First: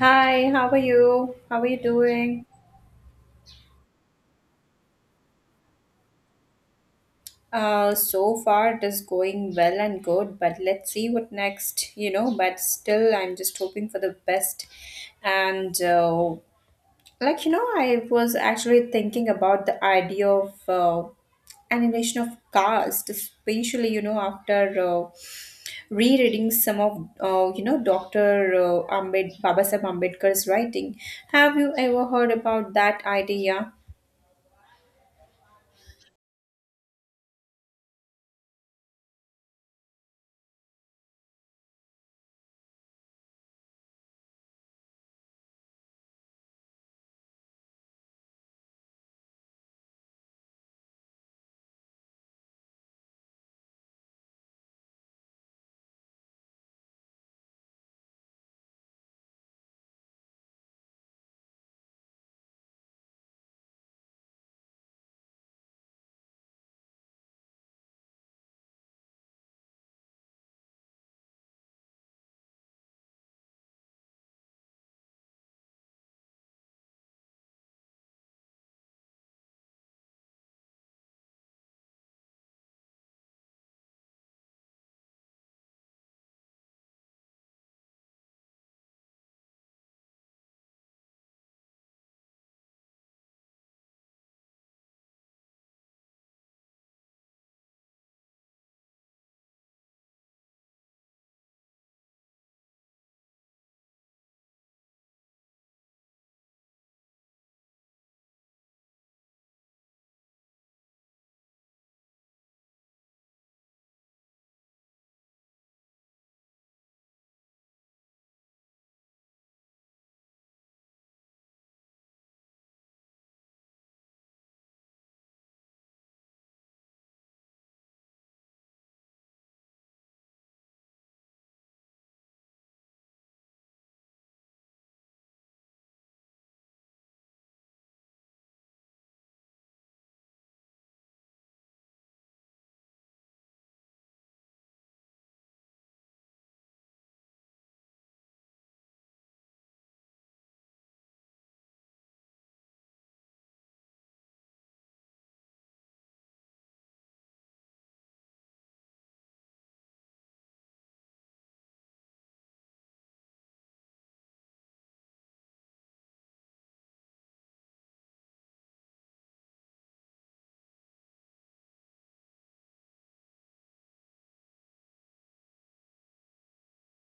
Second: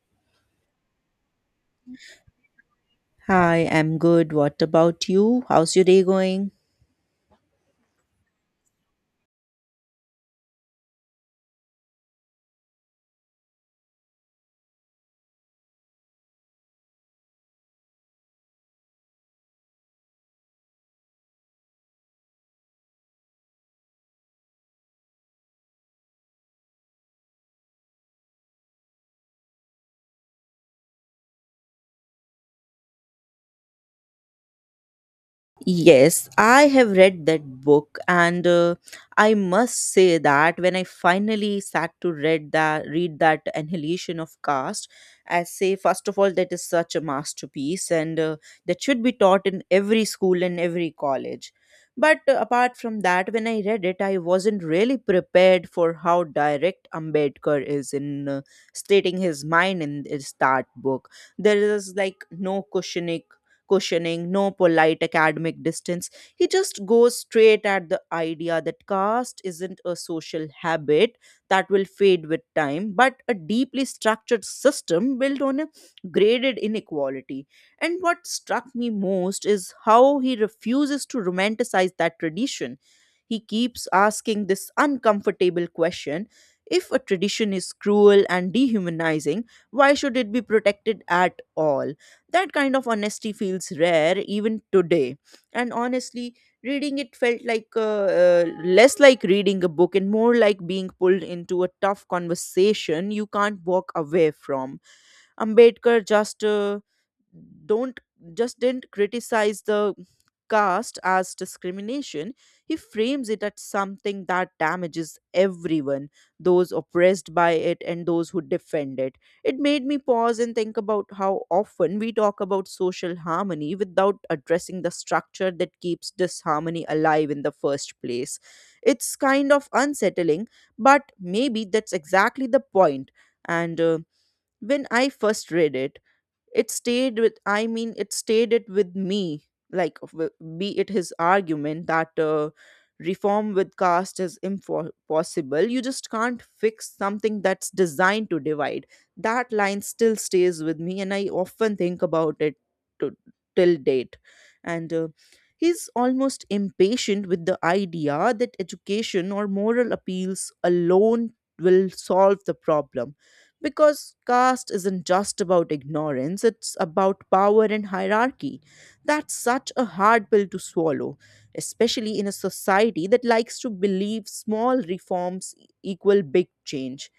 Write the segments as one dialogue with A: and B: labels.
A: Hi, how are you? How are you doing?
B: Hi, I'm good. What about you? How's your day going?
A: So far it is going well and good, but let's see what next, you know. But still, I'm just hoping for the best. And Like, you know, I was actually thinking about the idea of animation of caste, especially, you know, after uh, rereading some of, you know, Dr. Babasaheb Ambedkar's writing. Have you ever heard about that idea?
B: Yes, I have read that book, and I must say that when I finally sat to read that Annihilation of Caste, I say first of all that is such a masterpiece, and that should be taught in every school and every college. But apart from that, when I read it, I wasn't really prepared for how direct Ambedkar is in stating his mind in that book. There is like no cushioning, no polite academic distance. He just goes straight at the idea that caste isn't a social habit that will fade with time, but a deeply structured system built on a graded inequality. And what struck me most is how he refuses to romanticize that tradition. He keeps asking this uncomfortable question: if a tradition is cruel and dehumanizing, why should it be protected at all? That kind of honesty feels rare even today. And honestly, reading it felt like less like reading a book and more like being pulled into a tough conversation you can't walk away from. Ambedkar just don't just didn't criticize the caste as discrimination, he frames it as something that damages everyone, those oppressed by it and those who defend it. It made me pause and think about how often we talk about social harmony without addressing the structure that keeps disharmony alive in the first place. It's kind of unsettling, but maybe that's exactly the point. And when I first read it, it stayed with I mean it stayed it with me, like w- be it his argument that reform with caste is impossible. You just can't fix something that's designed to divide. That line still stays with me, and I often think about it to, till date. And he's almost impatient with the idea that education or moral appeals alone will solve the problem, because caste isn't just about ignorance, it's about power and hierarchy. That's such a hard pill to swallow, especially in a society that likes to believe small reforms equal big change.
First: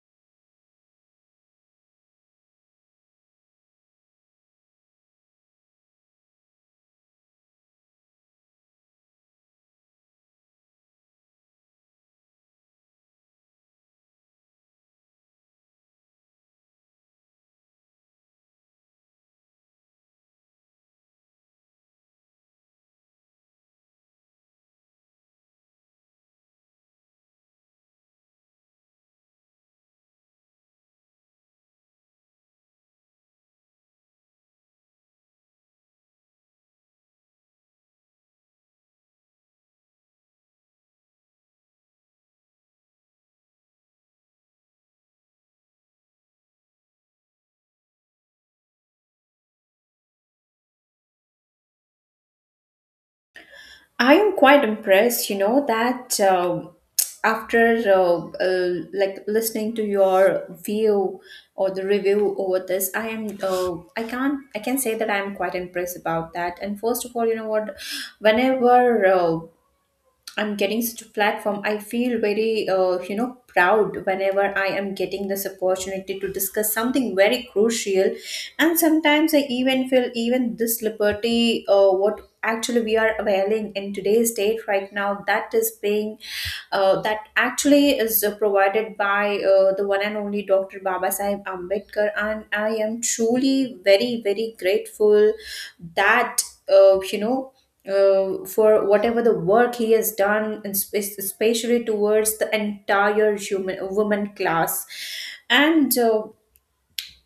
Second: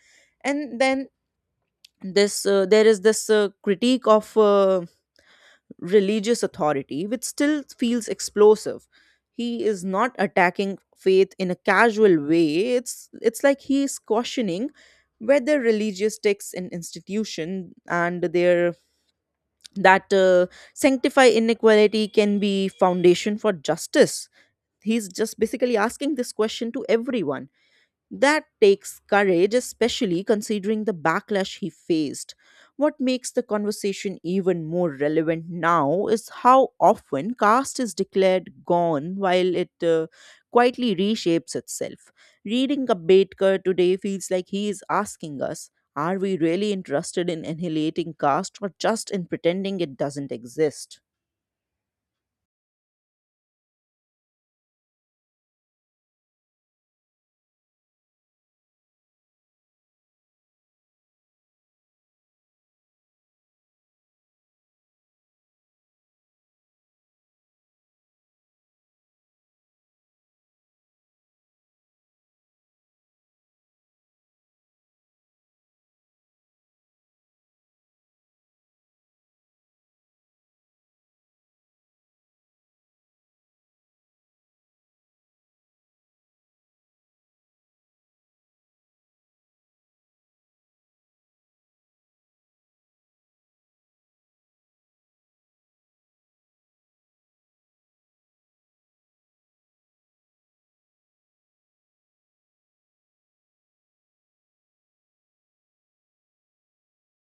B: And then this there is this critique of religious authority, which still feels explosive. He is not attacking faith in a casual way. It's like he is cautioning whether religious texts and institution and their that sanctify inequality can be foundation for justice. He's just basically asking this question to everyone. That takes courage, especially considering the backlash he faced. What makes the conversation even more relevant now is how often caste is declared gone while it quietly reshapes itself. Reading Ambedkar today feels like he is asking us: are we really interested in annihilating caste, or just in pretending it doesn't exist?
A: I am quite impressed, you know, that after like listening to your view or the review over this, I am I can't I can say that I am quite impressed about that. And first of all, you know what, whenever I'm getting such a platform. I feel very, you know, proud whenever I am getting this opportunity to discuss something very crucial. And sometimes I even feel even this liberty, what actually we are availing in today's date right now, that is being, that actually is provided by the one and only Dr. Baba Sahib Ambedkar. And I am truly very, very grateful that, uh, you know for whatever the work he has done, and especially towards the entire human woman class. And uh,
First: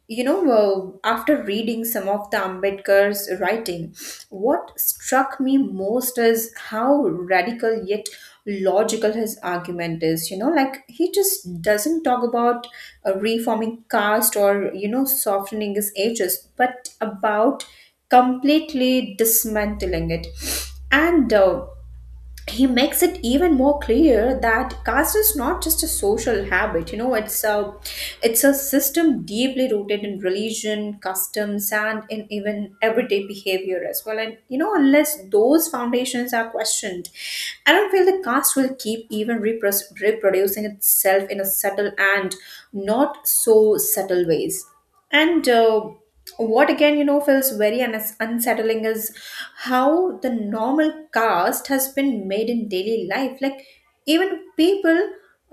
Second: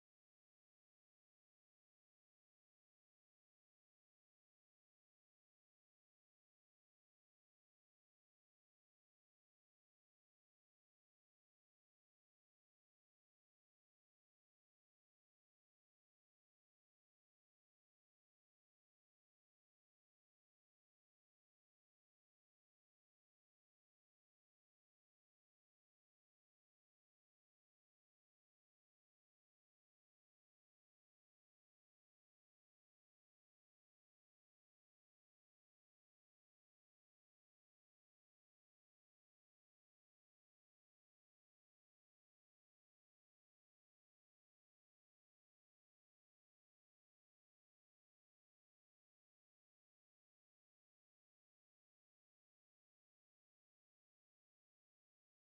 A: you know, After reading some of the Ambedkar's writing, what struck me most is how radical yet logical his argument is. You know, like he just doesn't talk about reforming caste or, you know, softening his ages, but about completely dismantling it. And He makes it even more clear that caste is not just a social habit, you know, it's a system deeply rooted in religion, customs, and in even everyday behavior as well. And you know, unless those foundations are questioned, I don't feel the caste will keep even repros reproducing itself in a subtle and not so subtle ways. And What again, you know, feels very unsettling is how the normal caste has been made in daily life, like even people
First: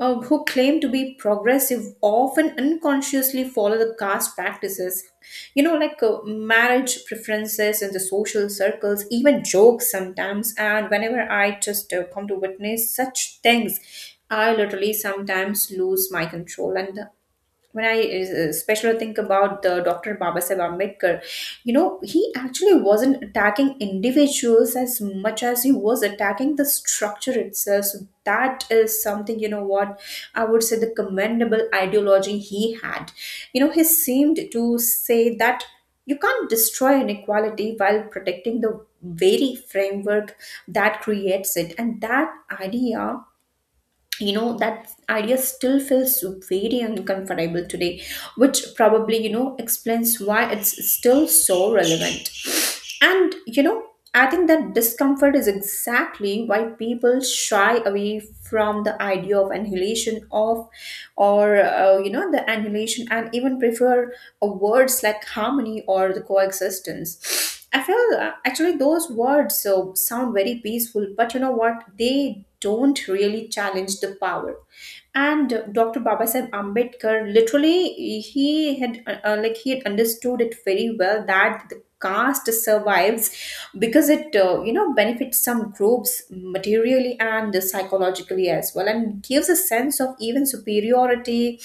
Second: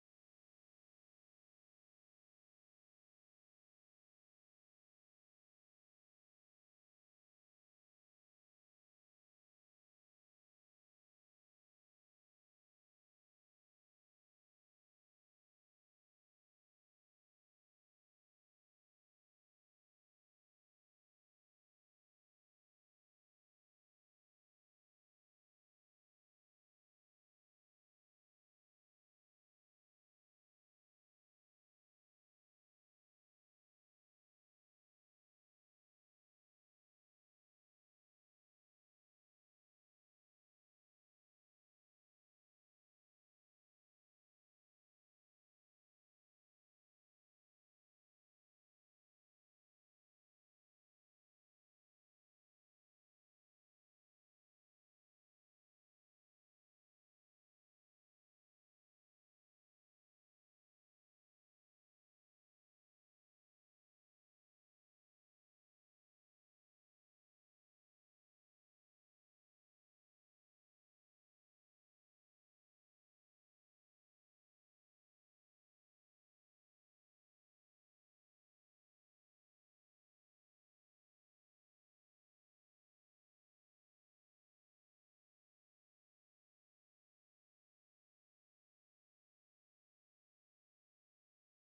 A: who claim to be progressive often unconsciously follow the caste practices, you know, like marriage preferences in the social circles, even jokes sometimes. And whenever I just come to witness such things, I literally sometimes lose my control. And when I especially think about the Dr. Babasaheb Ambedkar, you know, he actually wasn't attacking individuals as much as he was attacking the structure itself. So that is something, you know, what I would say the commendable ideology he had. You know, he seemed to say that you can't destroy inequality while protecting the very framework that creates it. And that idea, you know, that idea still feels very uncomfortable today, which probably, you know, explains why it's still so relevant. And you know, I think that discomfort is exactly why people shy away from the idea of annihilation of or you know, the annihilation, and even prefer words like harmony or the coexistence. I feel actually those words so sound very peaceful, but you know what? They don't really challenge the power. And Dr. Babasaheb Ambedkar literally, he had like he had understood it very well that the caste survives because it you know, benefits some groups materially and psychologically as well, and gives a sense of even superiority,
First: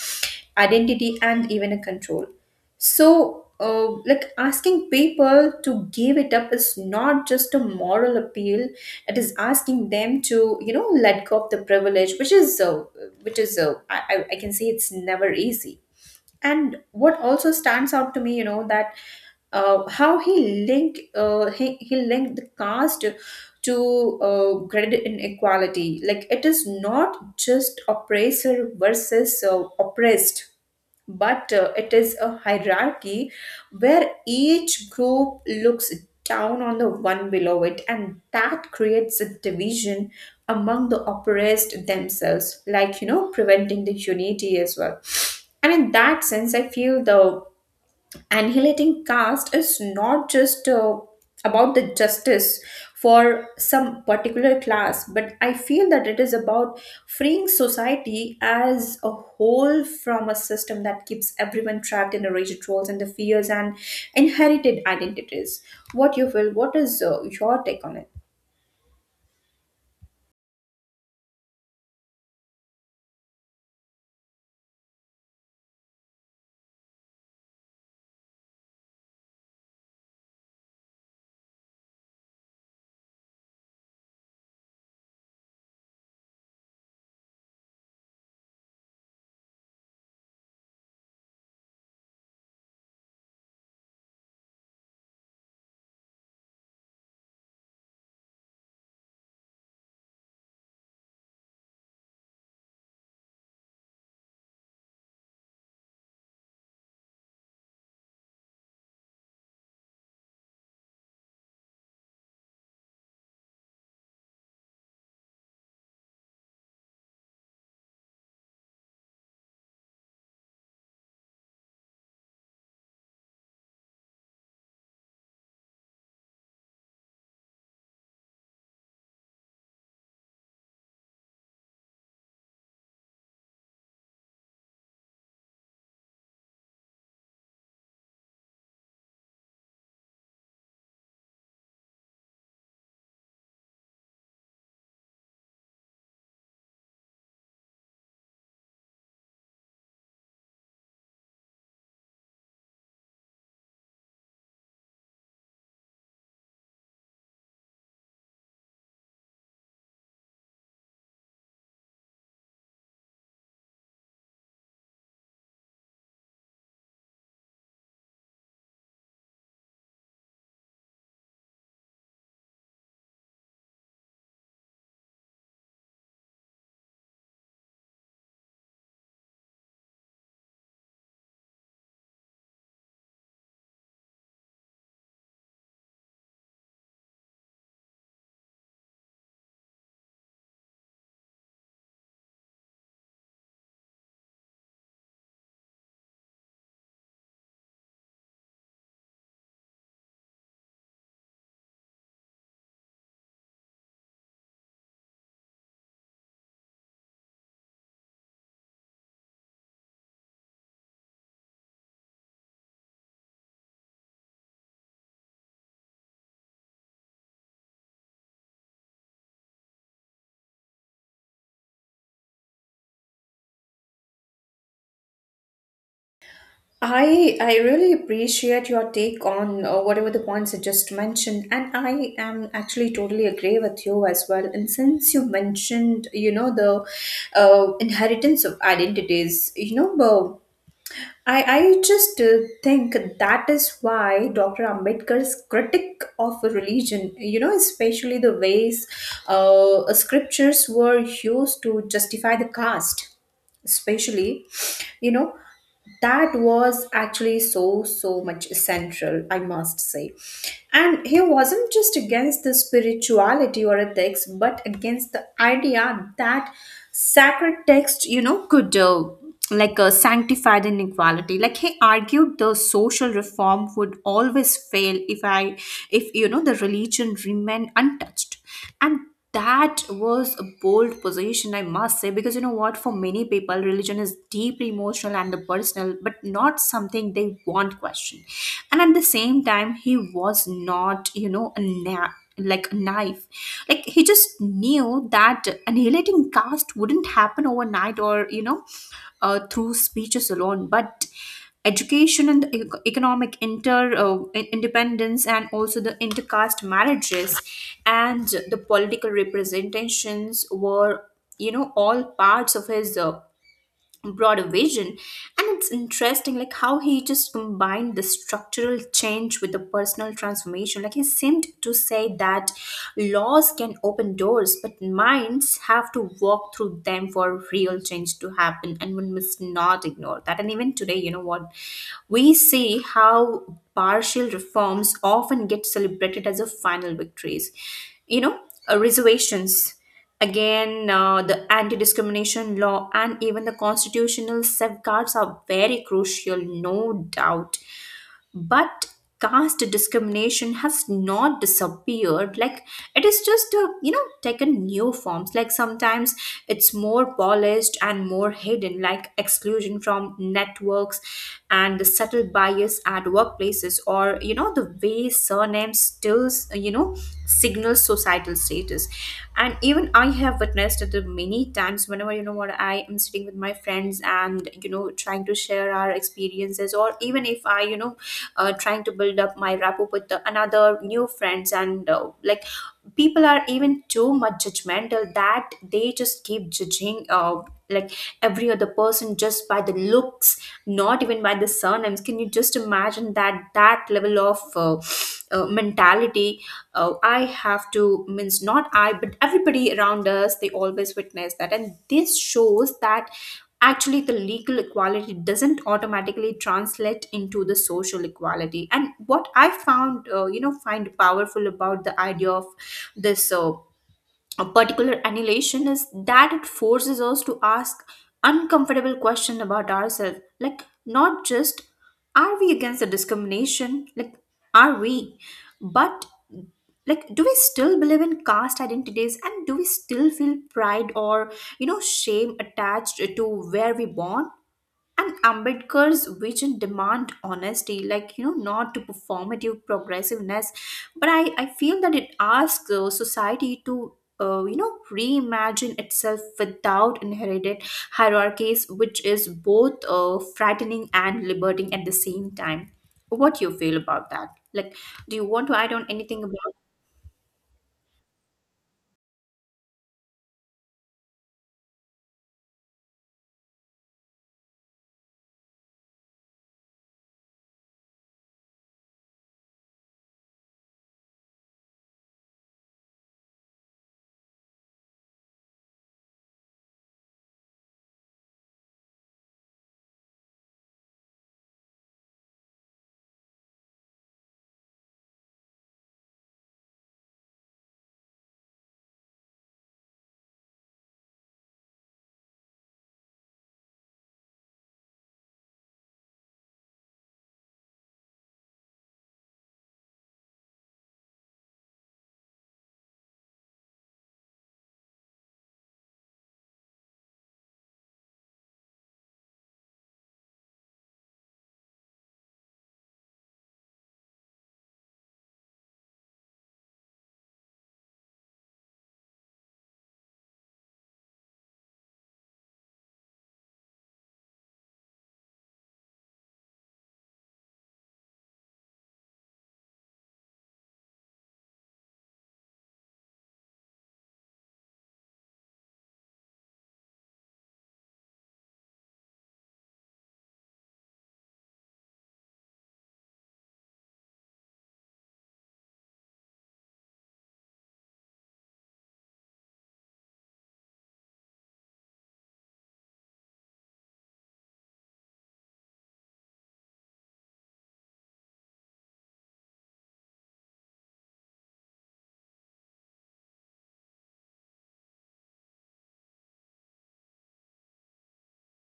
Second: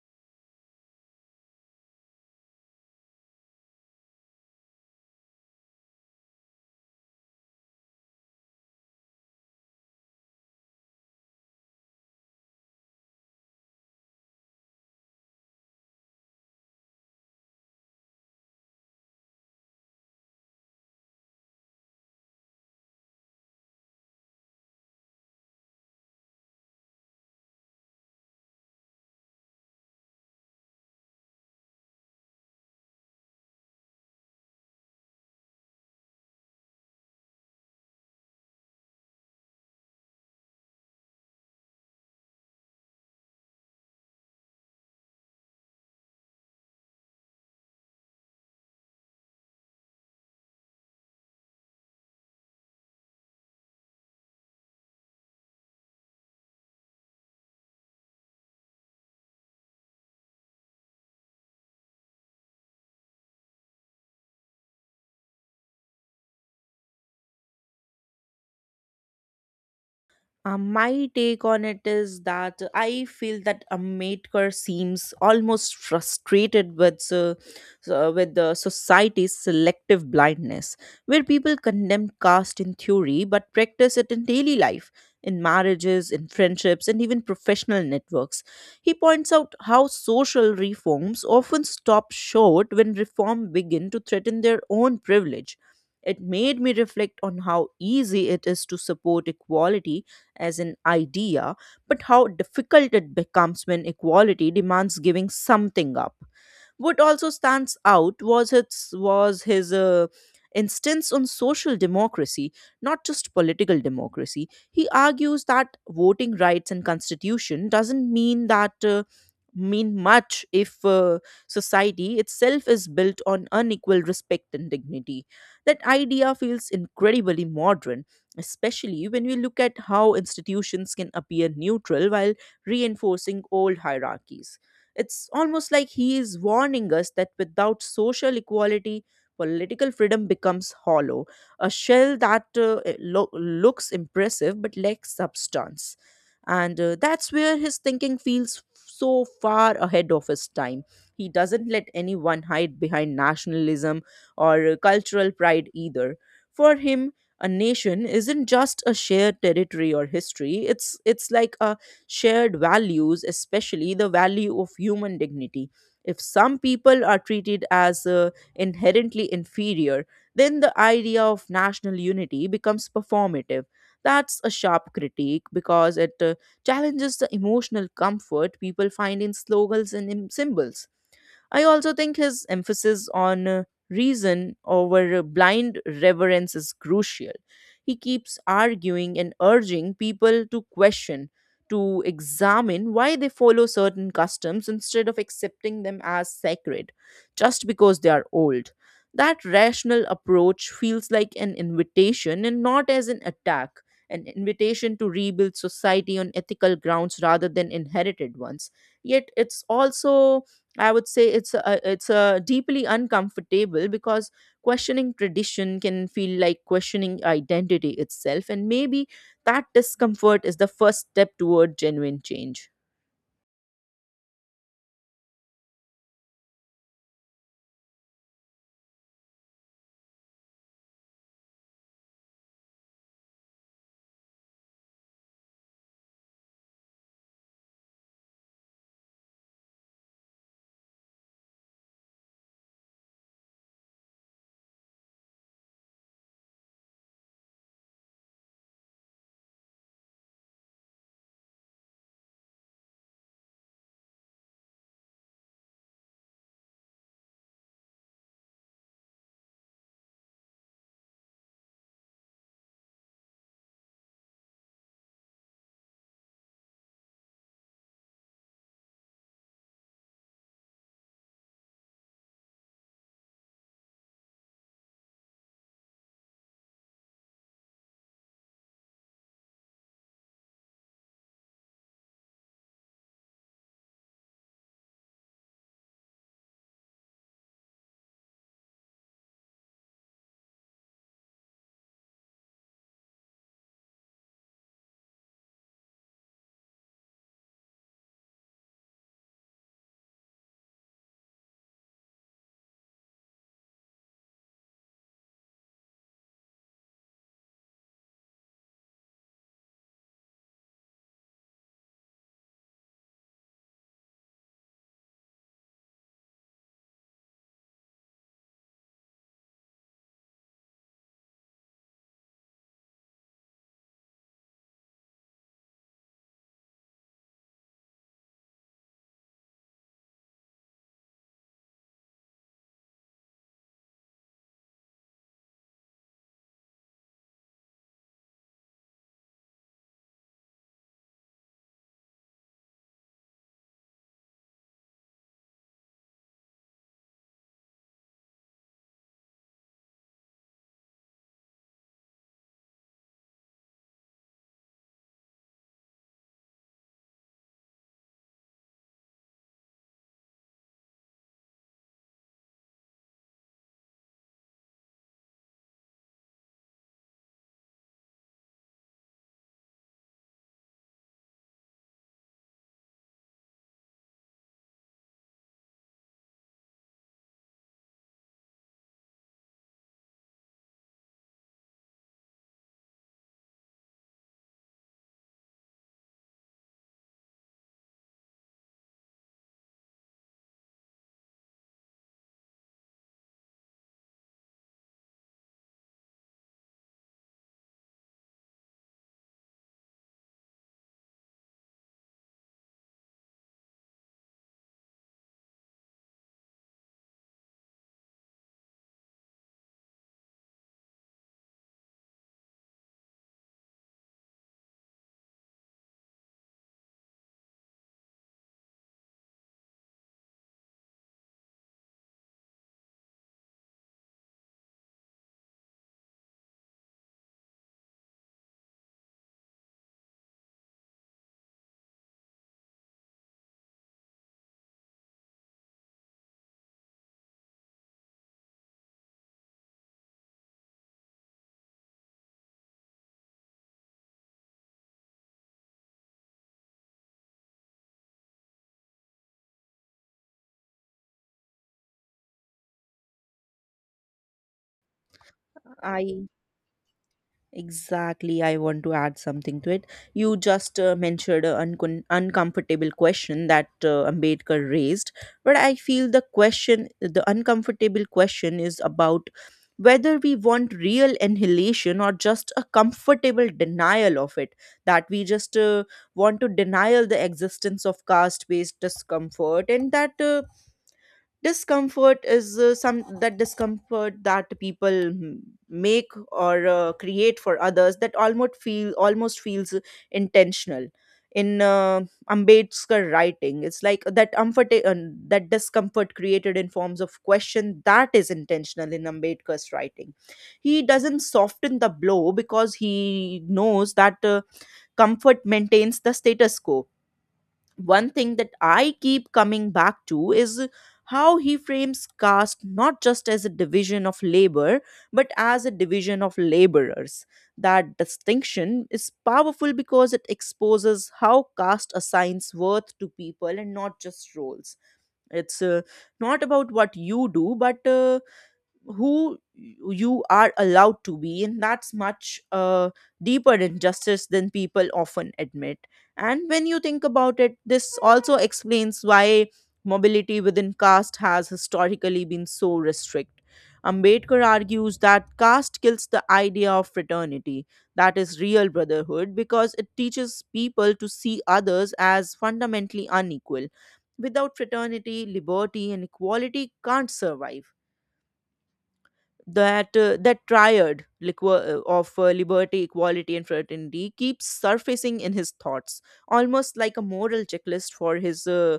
A: identity, and even a control. So like asking people to give it up is not just a moral appeal, it is asking them to, you know, let go of the privilege, which is I can say it's never easy. And what also stands out to me, you know, that how he linked the caste to credit inequality. Like it is not just oppressor versus oppressed, but it is a hierarchy where each group looks down on the one below it, and that creates a division among the oppressed themselves, like, you know, preventing the unity as well. And in that sense, I feel the annihilating caste is not just about the justice for some particular class, but I feel that it is about freeing society as a whole from a system that keeps everyone trapped in the rigid roles and the fears and inherited identities. What you feel? What is your take on it?
B: My take on it is that I feel that a maker seems almost frustrated with with the society's selective blindness, where people condemn caste in theory but practice it in daily life, in marriages, in friendships, and even professional networks. He points out how social reforms often stop short when reform begin to threaten their own privilege. It made me reflect on how easy it is to support equality as an idea, but how difficult it becomes when equality demands giving something up. What also stands out was his instance on social democracy, not just political democracy. He argues that voting rights and constitution doesn't mean that. Mean much if society itself is built on unequal respect and dignity. That idea feels incredibly modern, especially when we look at how institutions can appear neutral while reinforcing old hierarchies. It's almost like he is warning us that without social equality, political freedom becomes hollow, a shell that looks impressive but lacks substance. And that's where his thinking feels so far ahead of his time. He doesn't let anyone hide behind nationalism or cultural pride either. For him, a nation isn't just a shared territory or history. It's like a shared values, especially the value of human dignity. If some people are treated as inherently inferior, then the idea of national unity becomes performative. That's a sharp critique, because it challenges the emotional comfort people find in slogans and in symbols. I also think his emphasis on reason over blind reverence is crucial. He keeps arguing and urging people to question, to examine why they follow certain customs instead of accepting them as sacred just because they are old. That rational approach feels like an invitation and not as an attack, an invitation to rebuild society on ethical grounds rather than inherited ones. Yet it's also, I would say, it's a deeply uncomfortable, because questioning tradition can feel like questioning identity itself, and maybe that discomfort is the first step toward genuine change.
A: I really appreciate your take on whatever the points you just mentioned, and I am actually totally agree with you as well. And since you mentioned, you know, the inheritance of identities, you know, I just think that is why Dr. Ambedkar's critic of religion, you know, especially the ways scriptures were used to justify the caste, especially, you know, that was actually so so much central, I must say. And he wasn't just against the spirituality or ethics, but against the idea that sacred text, you know, could sanctified inequality. Like he argued the social reform would always fail if, you know, the religion remained untouched. And that was a bold position, I must say, because you know what? For many people, religion is deeply emotional and the personal, but not something they want question. And at the same time, he was not, you know, a like a knife. Like he just knew that annihilating caste wouldn't happen overnight, or you know, through speeches alone, but education and the economic independence, and also the intercaste marriages and the political representations were, you know, all parts of his broader vision. And it's interesting like how he just combined the structural change with the personal transformation. Like he seemed to say that laws can open doors, but minds have to walk through them for real change to happen, and one must not ignore that. And even today, you know what, we see how partial reforms often get celebrated as a final victories, you know, reservations, again the anti-discrimination law, and even the constitutional safeguards are very crucial, no doubt. But caste discrimination has not disappeared, like it is just you know, taken new forms. Like sometimes it's more polished and more hidden, like exclusion from networks and the subtle bias at workplaces, or you know, the way surnames still, you know, signals societal status. And even I have witnessed it many times whenever, you know what, I am sitting with my friends and, you know, trying to share our experiences, or even if I, you know, trying to build up my rapport with the, another new friends. And Like people are even too much judgmental that they just keep judging like every other person just by the looks, not even by the surnames. Can you just imagine that? That level of mentality, I have to means not I but everybody around us, they always witness that. And this shows that actually the legal equality doesn't automatically translate into the social equality. And what I found you know, find powerful about the idea of this a particular annihilation is that it forces us to ask uncomfortable questions about ourselves, like not just are we against the discrimination, like are we, but like do we still believe in caste identities, and do we still feel pride or, you know, shame attached to where we born. And Ambedkar's vision demand honesty, like, you know, not to performative progressiveness. But I feel that it asks society to you know, reimagine itself without inherited hierarchies, which is both frightening and liberating at the same time. What do you feel about that? Like, do you want to add on anything
B: Aí,
A: about?
B: exactly, I want to add something to it. You just mentioned an uncon uncomfortable question that Ambedkar raised, but I feel the question, the uncomfortable question, is about whether we want real annihilation or just a comfortable denial of it. That we just want to denial the existence of caste-based discomfort, and that discomfort is some that discomfort that people make or create for others, that almost feels intentional in Ambedkar writing. It's like that comfort that discomfort created in forms of question, that is intentional in Ambedkar's writing. He doesn't soften the blow because he knows that comfort maintains the status quo. One thing that I keep coming back to is how he frames caste not just as a division of labor, but as a division of laborers. That distinction is powerful because it exposes how caste assigns worth to people and not just roles. It's not about what you do, but who you are allowed to be, and that's much deeper injustice than people often admit. And when you think about it, this also explains why mobility within caste has historically been so restrict. Ambedkar argues that caste kills the idea of fraternity, that is real brotherhood, because it teaches people to see others as fundamentally unequal. Without fraternity, liberty and equality can't survive. That triad liquor of liberty, equality and fraternity keeps surfacing in his thoughts, almost like a moral checklist for his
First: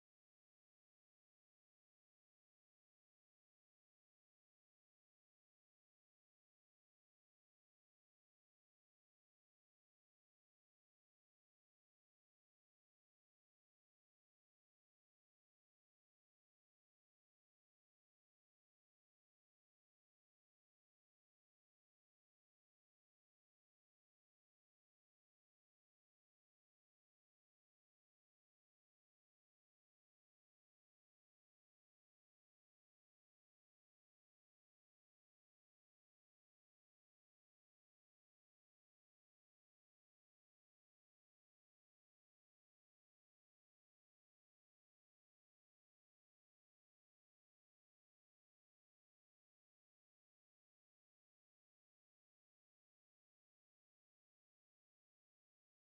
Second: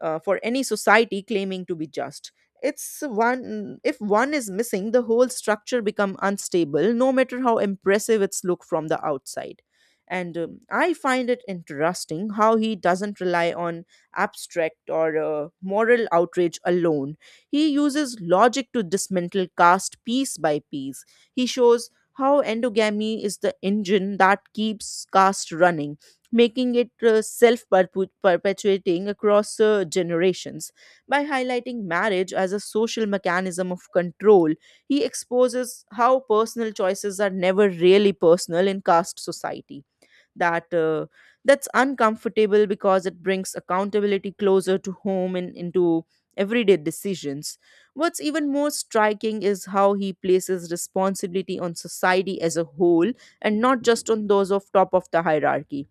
B: for any society claiming to be just. It's one If one is missing, the whole structure become unstable, no matter how impressive its look from the outside. And I find it interesting how he doesn't rely on abstract or moral outrage alone. He uses logic to dismantle caste piece by piece. He shows how endogamy is the engine that keeps caste running, making it self perpetuating across generations. By highlighting marriage as a social mechanism of control, he exposes how personal choices are never really personal in caste society. That uh, that's uncomfortable because it brings accountability closer to home and into everyday decisions. What's even more striking is how he places responsibility on society as a whole, and not just on those of top of the hierarchy.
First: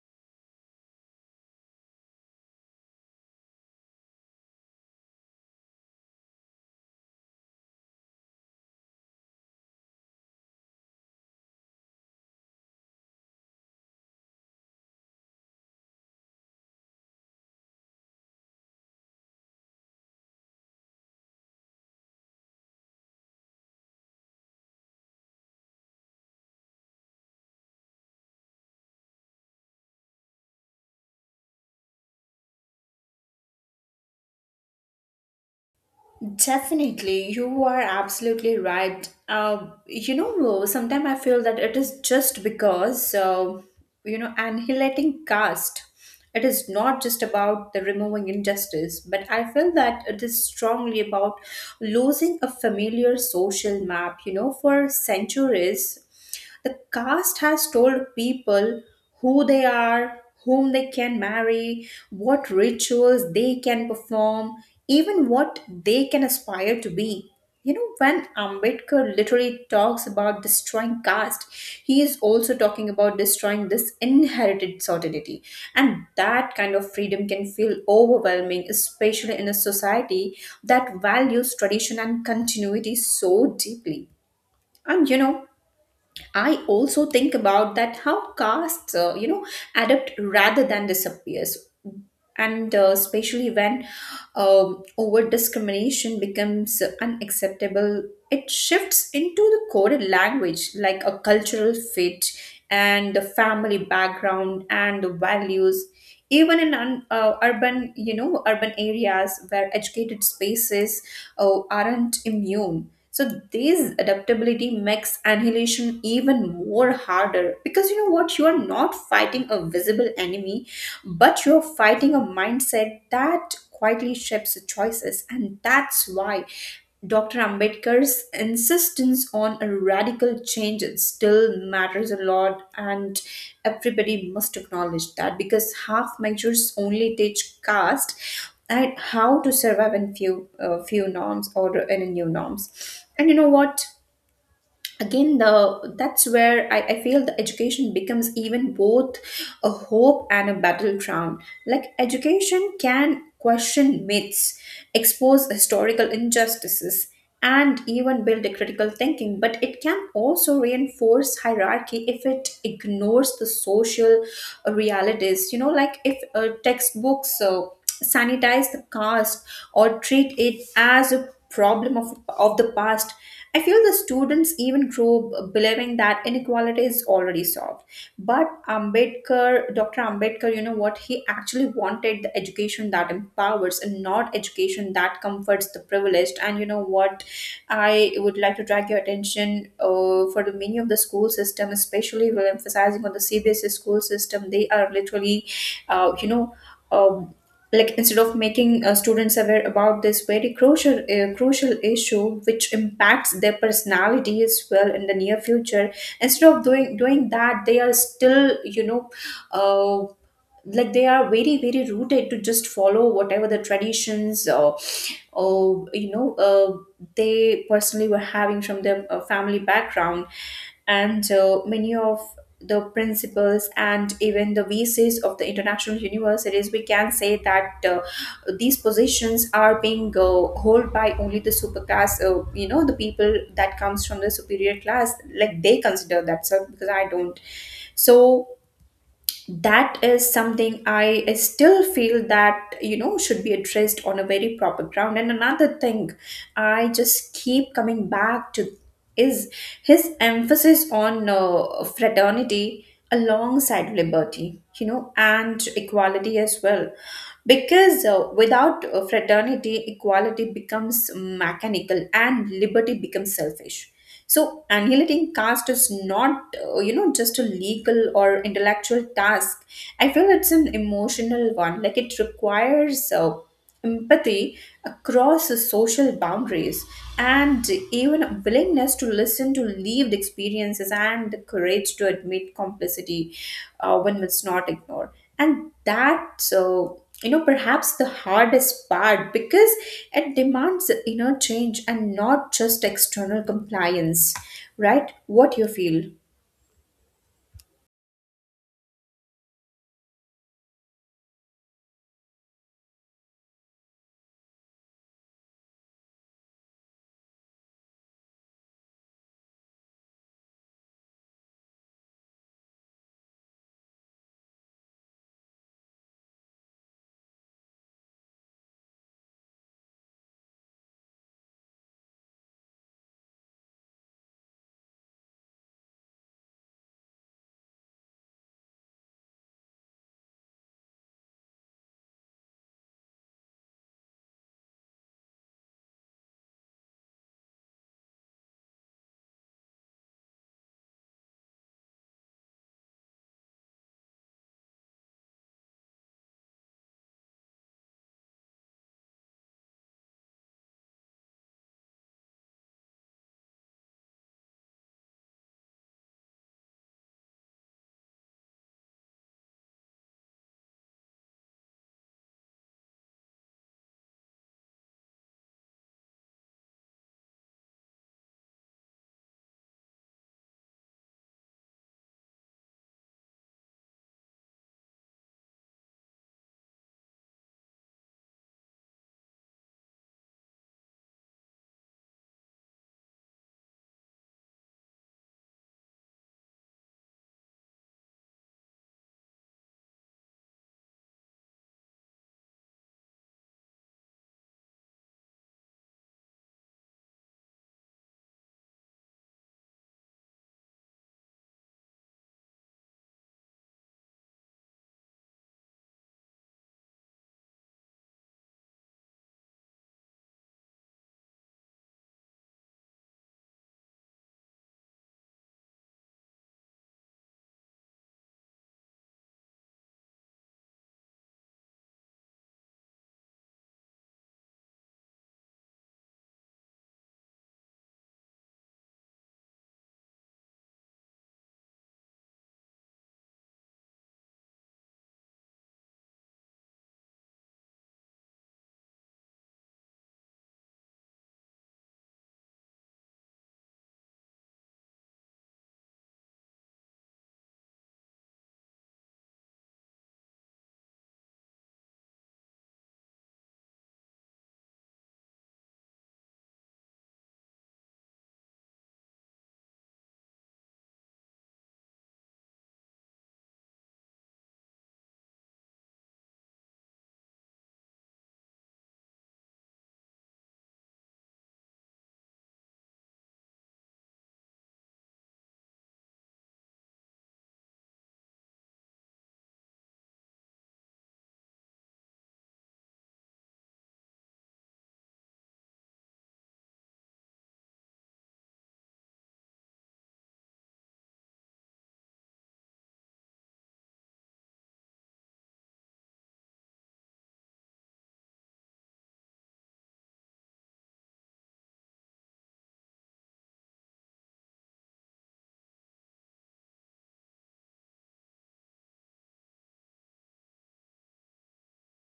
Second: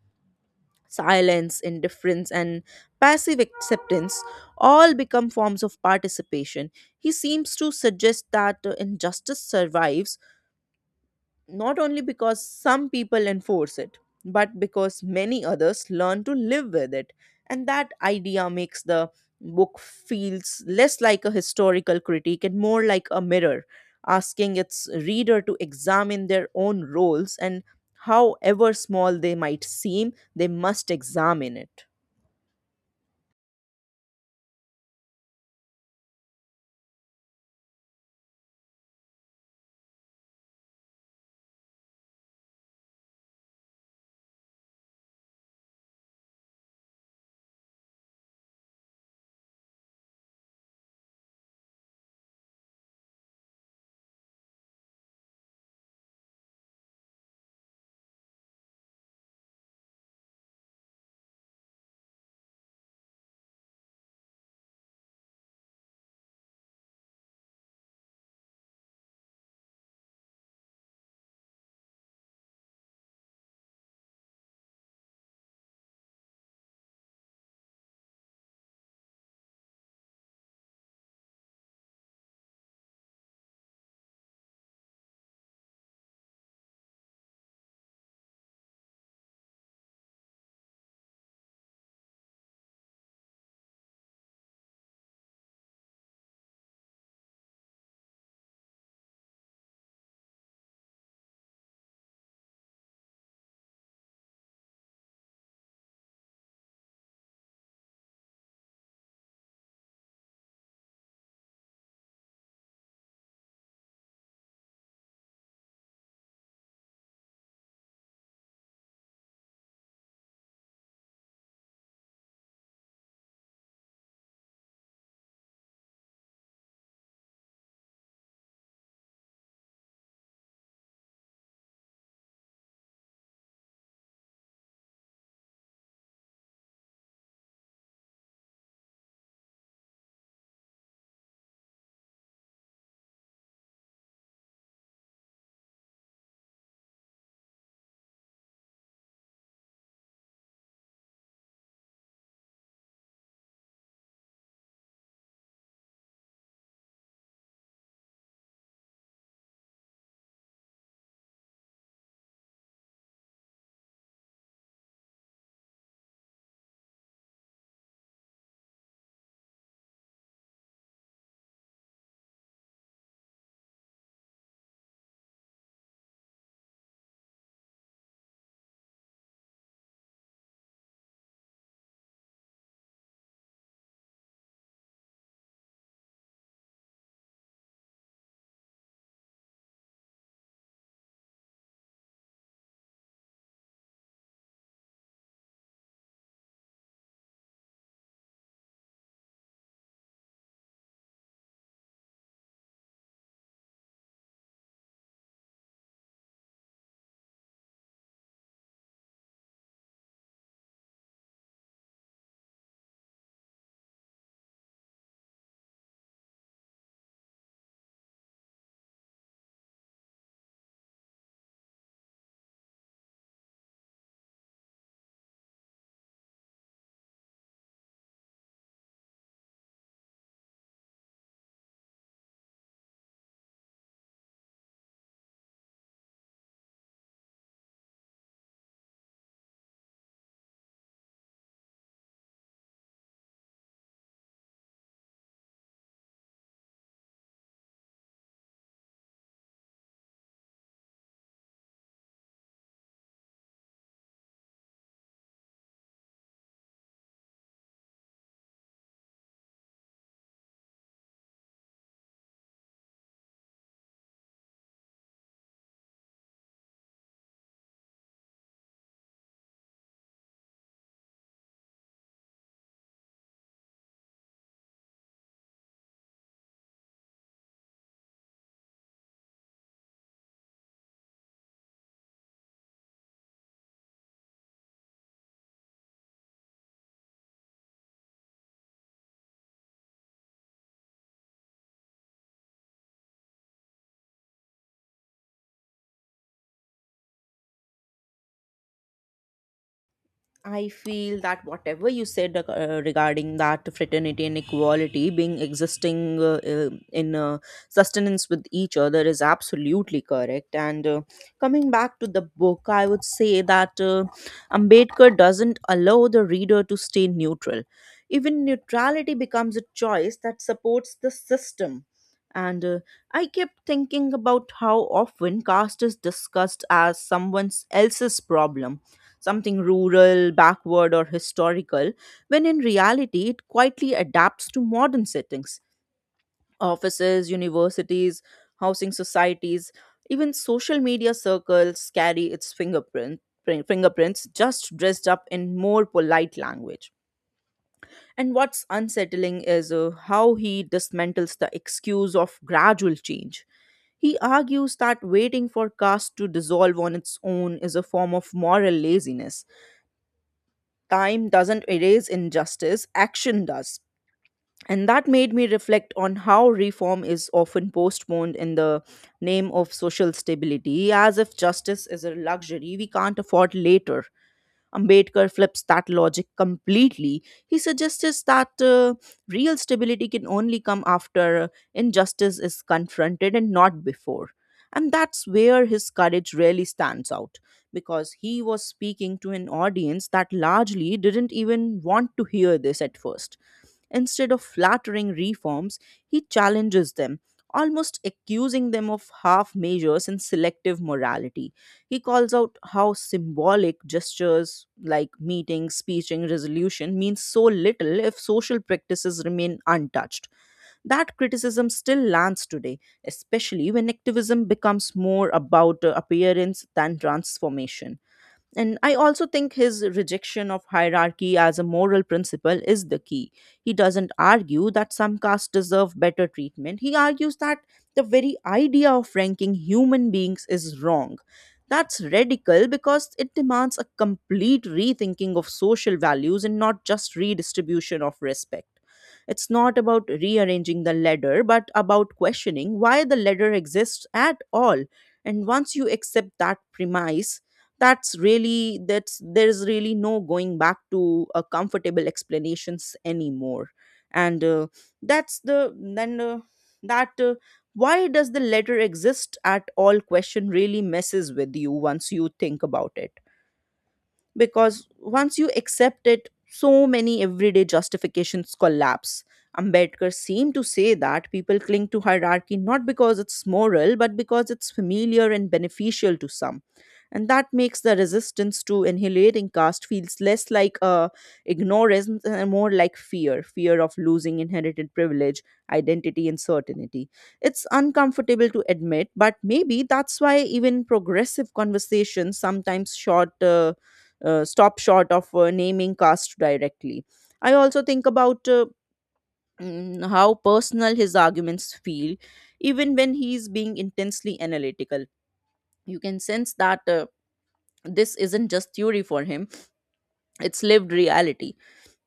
B: Silence, indifference and passive acceptance all become forms of participation. He seems to suggest that injustice survives not only because some people enforce it, but because many others learn to live with it. And that idea makes the book feels less like a historical critique and more like a mirror, asking its reader to examine their own roles, and however small they might seem, they must examine it.
A: Definitely, you are absolutely right. You know, sometimes I feel that it is just because, you know, annihilating caste, it is not just about the removing injustice, but I feel that it is strongly about losing a familiar social map. You know, for centuries, the caste has told people who they are, whom they can marry, what rituals they can perform, even what they can aspire to be. You know, when Ambedkar literally talks about destroying caste, he is also talking about destroying this inherited certainty. And that kind of freedom can feel overwhelming, especially in a society that values tradition and continuity so deeply. And you know, I also think about that how castes, you know, adapt rather than disappears, and especially when over discrimination becomes unacceptable, it shifts into the coded language, like a cultural fit and the family background and the values, even in urban, urban areas where educated spaces aren't immune. So this adaptability makes annihilation even more harder, because you know what, you are not fighting a visible enemy, but you're fighting a mindset that quietly shapes your choices. And that's why Dr. Ambedkar's insistence on a radical change still matters a lot, and everybody must acknowledge that because half measures only teach caste and how to survive in few norms or in new norms. And you know what? Again the that's where I feel the education becomes even both a hope and a battleground. Like education can question myths, expose historical injustices, and even build a critical thinking, but it can also reinforce hierarchy if it ignores the social realities, you know, like if textbooks sanitize the caste or treat it as a problem of the past, I feel the students even believing that inequality is already solved. But Ambedkar, Dr. Ambedkar, you know what? He actually wanted the education that empowers and not education that comforts the privileged. And you know what? I would like to drag your attention for the many of the school system, especially we're emphasizing on the CBSE school system. They are literally, uh, you know. uh, like instead of making students aware about this very crucial issue which impacts their personality as well in the near future. Instead of doing that, they are still, you know, uh, like they are very very rooted to just follow whatever the traditions or or they personally were having from their family background. And so many of the principles and even the visas of the international universities, we can say that these positions are being held by only the super class, you know, the people that comes from the superior class, like they consider themselves, because I don't. So that is something I still feel that, you know, should be addressed on a very proper ground. And another thing I just keep coming back to is his emphasis on fraternity alongside liberty, you know, and equality as well, because without fraternity, equality becomes mechanical and liberty becomes selfish. So, annihilating caste is not, just a legal or intellectual task. I feel it's an emotional one. Like it requires empathy across the social boundaries, and even a willingness to listen to lived experiences and the courage to admit complicity when it's not ignored. And that's, perhaps the hardest part, because it demands inner change and not just external compliance, right? What you feel?
B: I feel that whatever you said regarding that fraternity and equality being existing in sustenance with each other is absolutely correct. And coming back to the book, I would say that Ambedkar doesn't allow the reader to stay neutral. Even neutrality becomes a choice that supports the system. And I kept thinking about how often caste is discussed as someone else's problem, something rural, backward, or historical, when in reality it quietly adapts to modern settings. Offices, universities, housing societies, even social media circles carry its fingerprint, fingerprints just dressed up in more polite language. And what's unsettling is how he dismantles the excuse of gradual change. He argues that waiting for caste to dissolve on its own is a form of moral laziness. Time doesn't erase injustice, action does. And that made me reflect on how reform is often postponed in the name of social stability, as if justice is a luxury we can't afford later. Ambedkar flips that logic completely. He suggests that real stability can only come after injustice is confronted and not before. And that's where his courage really stands out, because he was speaking to an audience that largely didn't even want to hear this at first. Instead of flattering reforms, he challenges them, almost accusing them of half measures and selective morality. He calls out how symbolic gestures like meeting, speeching, resolution mean so little if social practices remain untouched. That criticism still lands today, especially when activism becomes more about appearance than transformation. And I also think his rejection of hierarchy as a moral principle is the key. He doesn't argue that some castes deserve better treatment. He argues that the very idea of ranking human beings is wrong. That's radical because it demands a complete rethinking of social values and not just redistribution of respect. It's not about rearranging the ladder, but about questioning why the ladder exists at all. And once you accept that premise, that's really that's there's really no going back to comfortable explanations anymore and that's the then that why does the letter exist at all question really messes with you once you think about it, because once you accept it, so many everyday justifications collapse. Ambedkar seemed to say that people cling to hierarchy not because it's moral, but because it's familiar and beneficial to some. And that makes the resistance to annihilating caste feels less like ignorance and more like fear of losing inherited privilege, identity, and certainty. It's uncomfortable to admit, but maybe that's why even progressive conversations sometimes short. Stop short of naming caste directly. I also think about how personal his arguments feel, even when he's being intensely analytical. You can sense that this isn't just theory for him, it's lived reality.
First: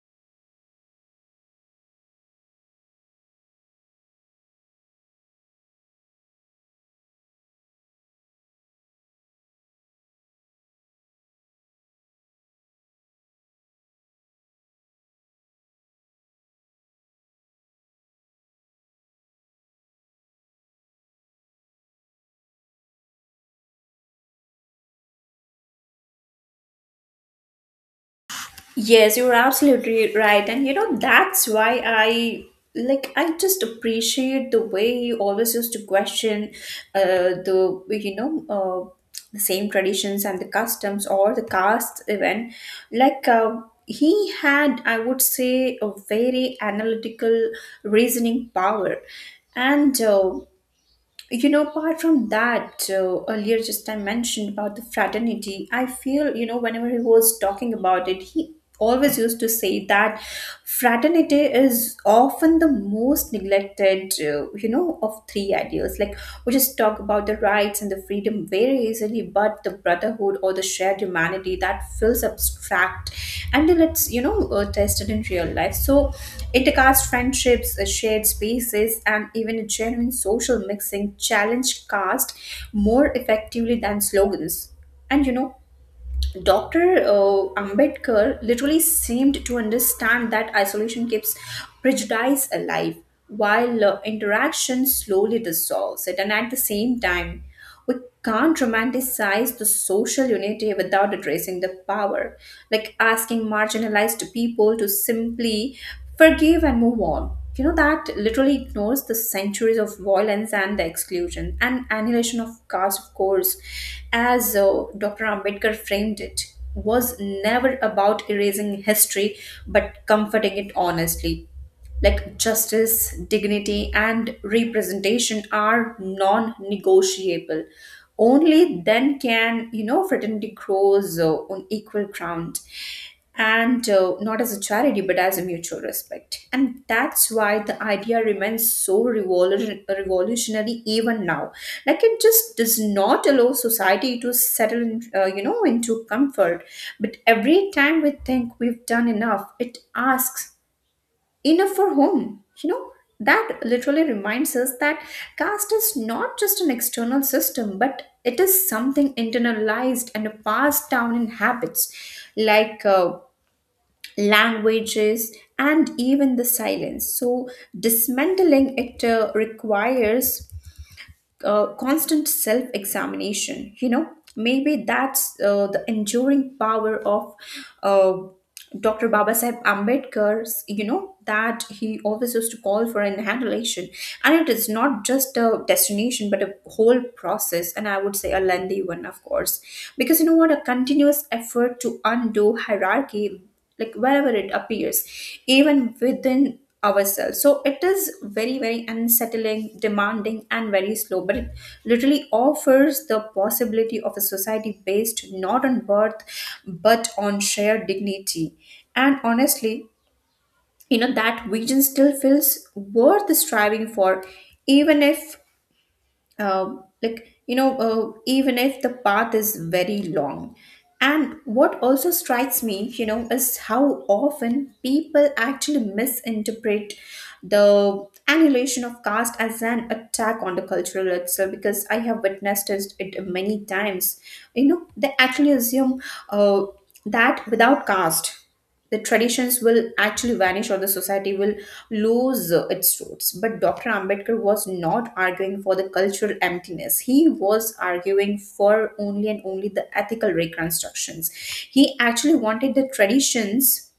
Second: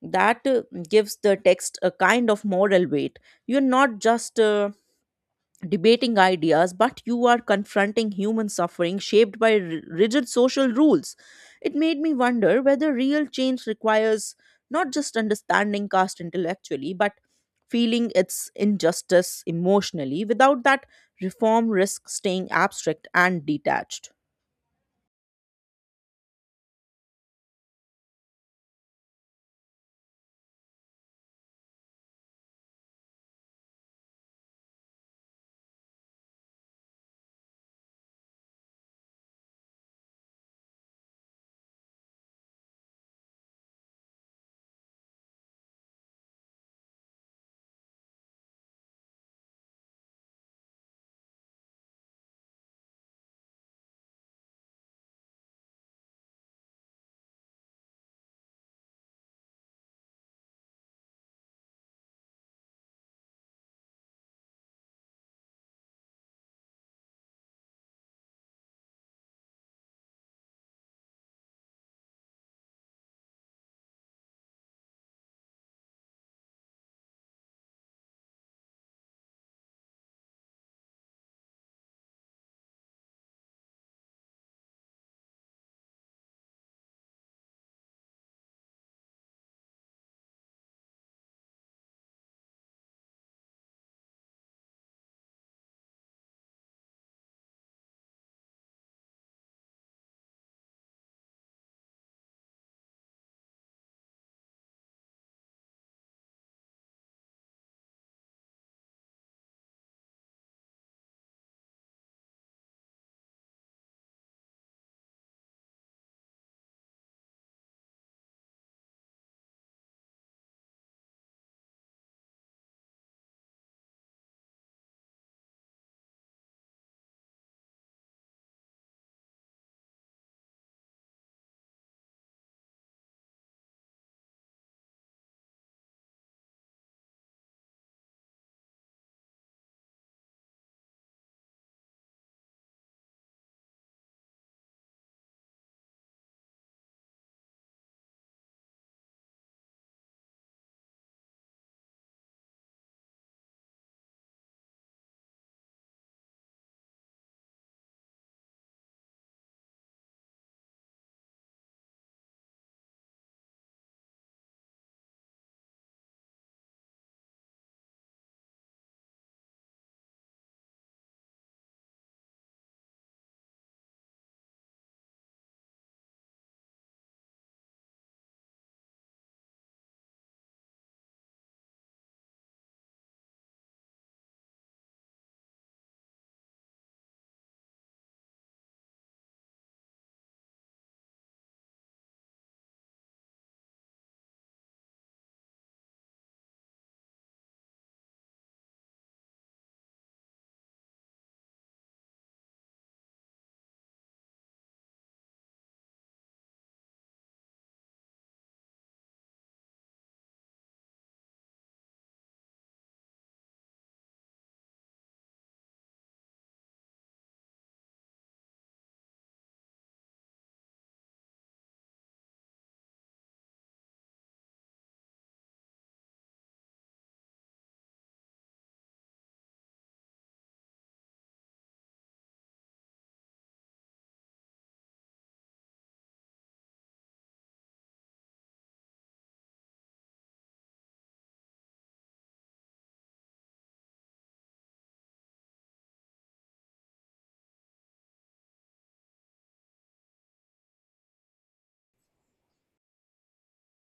B: That gives the text a kind of moral weight. You're not just debating ideas, but you are confronting human suffering shaped by rigid social rules. It made me wonder whether real change requires not just understanding caste intellectually, but feeling its injustice emotionally. Without that, reform risks staying abstract and detached.
A: Yes, you're absolutely right. And you know, that's why I, like, I just appreciate the way he always used to question the you know the same traditions and the customs or the caste even. Like he had, I would say, a very analytical reasoning power. And you know, apart from that, earlier just I mentioned about the fraternity. I feel, you know, whenever he was talking about it, he always used to say that fraternity is often the most neglected, of three ideals. Like we just talk about the rights and the freedom him very easily, but the brotherhood or the shared humanity that feels abstract until it's, tested in real life. So, intercaste friendships, shared spaces, and even a genuine social mixing challenge caste more effectively than slogans. And you know, Dr. Ambedkar literally seemed to understand that isolation keeps prejudice alive, while interaction slowly dissolves it. And at the same time, we can't romanticize the social unity without addressing the power, like asking marginalized people to simply forgive and move on. You know, that literally ignores the centuries of violence and the exclusion. And annihilation of caste, of course, as Dr. Ambedkar framed it, was never about erasing history but comforting it honestly. Like justice, dignity, and representation are non negotiable. Only then can, you know, fraternity grows on equal ground and not as a charity but as a mutual respect. And that's why the idea remains so revolutionary even now, like it just does not allow society to settle in, into comfort. But every time we think we've done enough, it asks, enough for whom, you know? That literally reminds us that caste is not just an external system, but it is something internalized and passed down in habits, like languages, and even the silence. So, dismantling it requires constant self examination. You know, maybe that's the enduring power of uh, Dr. Babasaheb Ambedkar's, you know, that he always used to call for annihilation. And it is not just a destination, but a whole process. And I would say a lengthy one, of course. Because you know what? A continuous effort to undo hierarchy, like wherever it appears, even within ourselves. So it is very very unsettling, demanding, and very slow, but it literally offers the possibility of a society based not on birth but on shared dignity. And honestly, you know, that vision still feels worth striving for, even if uh, even if the path is very long. And what also strikes me, you know, is how often people actually misinterpret the annihilation of caste as an attack on the cultural itself, because I have witnessed it many times. You know, they actually assume uh, that without caste the traditions will actually vanish or the society will lose its roots. But Dr. Ambedkar was not arguing for the cultural emptiness. He was arguing for only and only the ethical reconstructions. He actually wanted the traditions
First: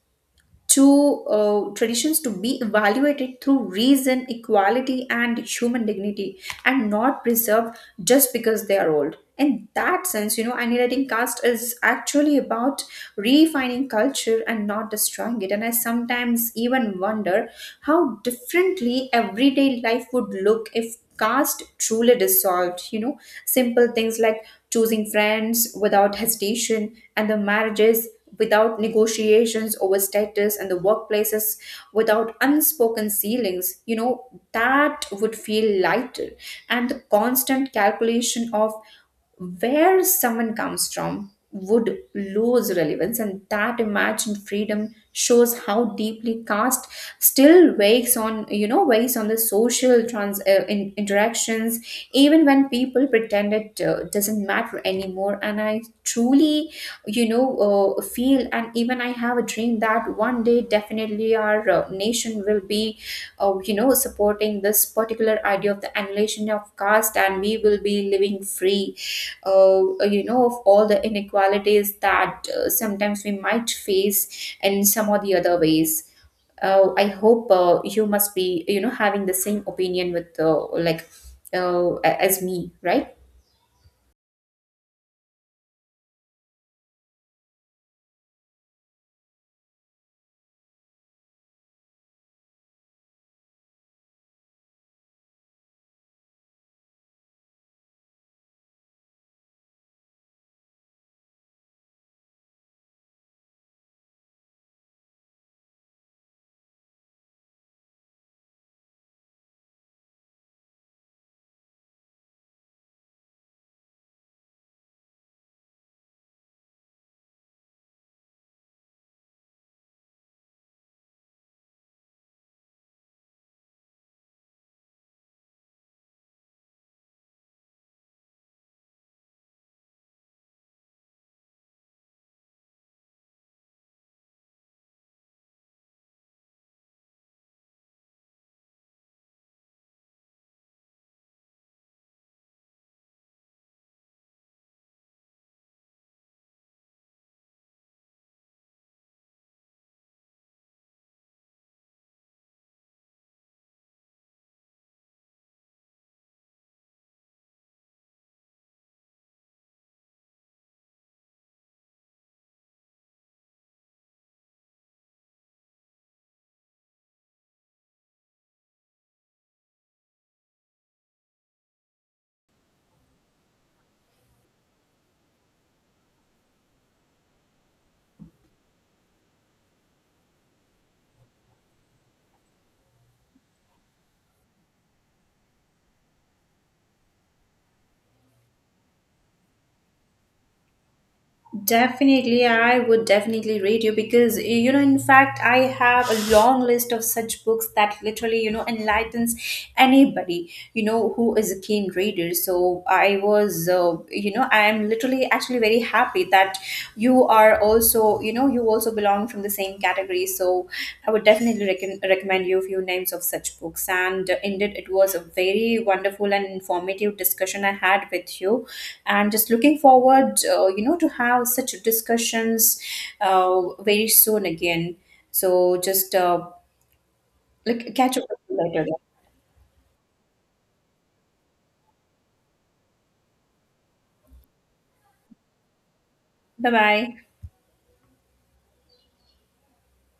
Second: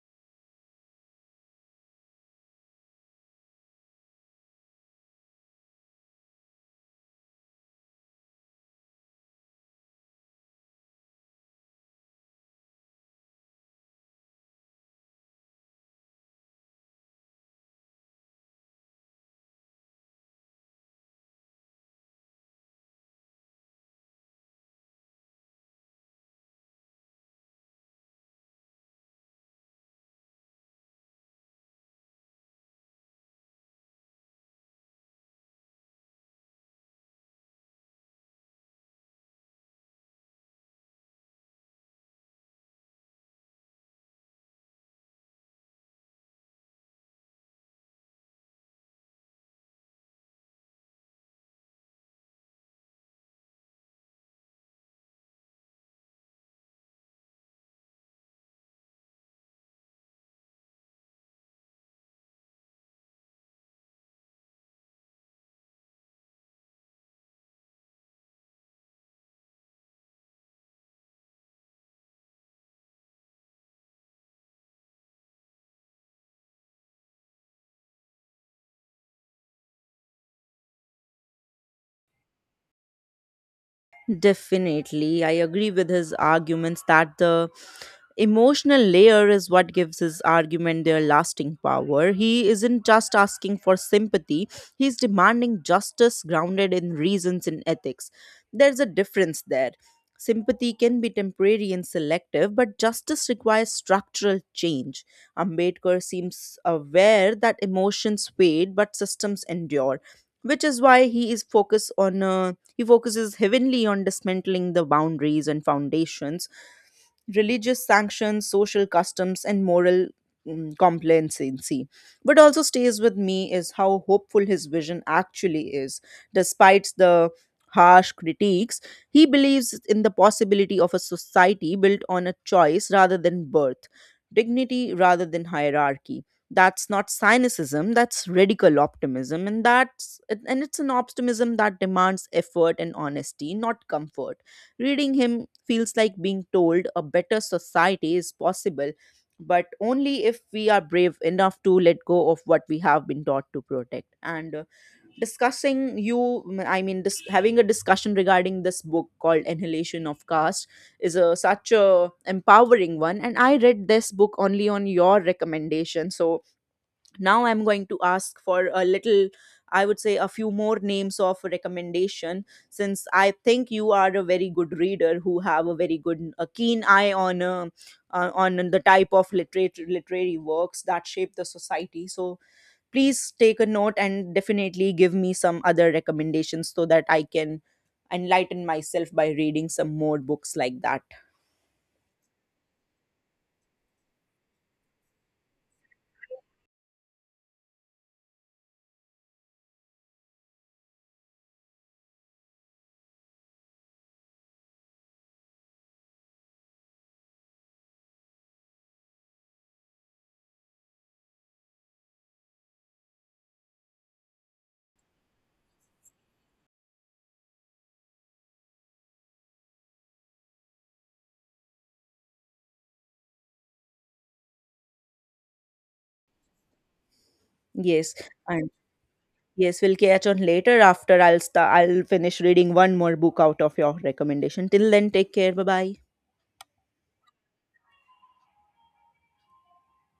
A: to uh, traditions to be evaluated through reason, equality, and human dignity, and not preserved just because they are old. In that sense, you know, annihilating caste is actually about refining culture and not destroying it. And I sometimes even wonder how differently everyday life would look if caste truly dissolved, you know, simple things like choosing friends without hesitation, and the marriages without negotiations over status, and the workplaces without unspoken ceilings. You know, that would feel lighter, and the constant calculation of where someone comes from would lose relevance. And that imagined freedom shows how deeply caste still weighs on, you know, weighs on the social interactions, even when people pretend it doesn't matter anymore. And I truly, you know, feel, and even I have a dream, that one day definitely our nation will be, you know, supporting this particular idea of the annihilation of caste, and we will be living free you know, of all the inequalities that sometimes we might face in some or the other ways. I hope you must be, you know, having the same opinion with as me, right?
B: Definitely. I agree with his arguments that the emotional layer is what gives his argument their lasting power. He isn't just asking for sympathy, he's demanding justice grounded in reasons and ethics. There's a difference there. Sympathy can be temporary and selective, but justice requires structural change. Ambedkar seems aware that emotions fade but systems endure, which is why he is focused on a he focuses heavenly on dismantling the boundaries and foundations, religious sanctions, social customs, and moral complacency. What also stays with me is how hopeful his vision actually is. Despite the harsh critiques, he believes in the possibility of a society built on a choice rather than birth, dignity rather than hierarchy. That's not cynicism, that's radical optimism, and that's and it's an optimism that demands effort and honesty, not comfort. Reading him feels like being told a better society is possible, but only if we are brave enough to let go of what we have been taught to protect. And discussing you, mm, I mean, dis- having a discussion regarding this book called Annihilation of Caste is a, such a empowering one. And I read this book only on your recommendation, so now I'm going to ask for a little, I would say a few more names of recommendation, since I think you are a very good reader who have a very good, a keen eye on the type of literary works that shape the society. So please take a note and definitely give me some other recommendations so that I can enlighten myself by reading some more books like that.
A: Definitely, I would definitely read you, because you know, in fact, I have a long list of such books that literally, you know, enlightens anybody, you know, who is a keen reader. So I was, I am literally actually very happy that you are also, you know, you also belong from the same category. So I would definitely recommend you a few names of such books. And indeed, it was a very wonderful and informative discussion I had with you. And just looking forward, you know, to have such discussions very soon again. So just like,
B: Yes.
A: catch up with you later.
B: Yes, we'll catch on later after I'll finish reading one more book out of your recommendation. Till then, take care. Bye bye.
A: Bye bye.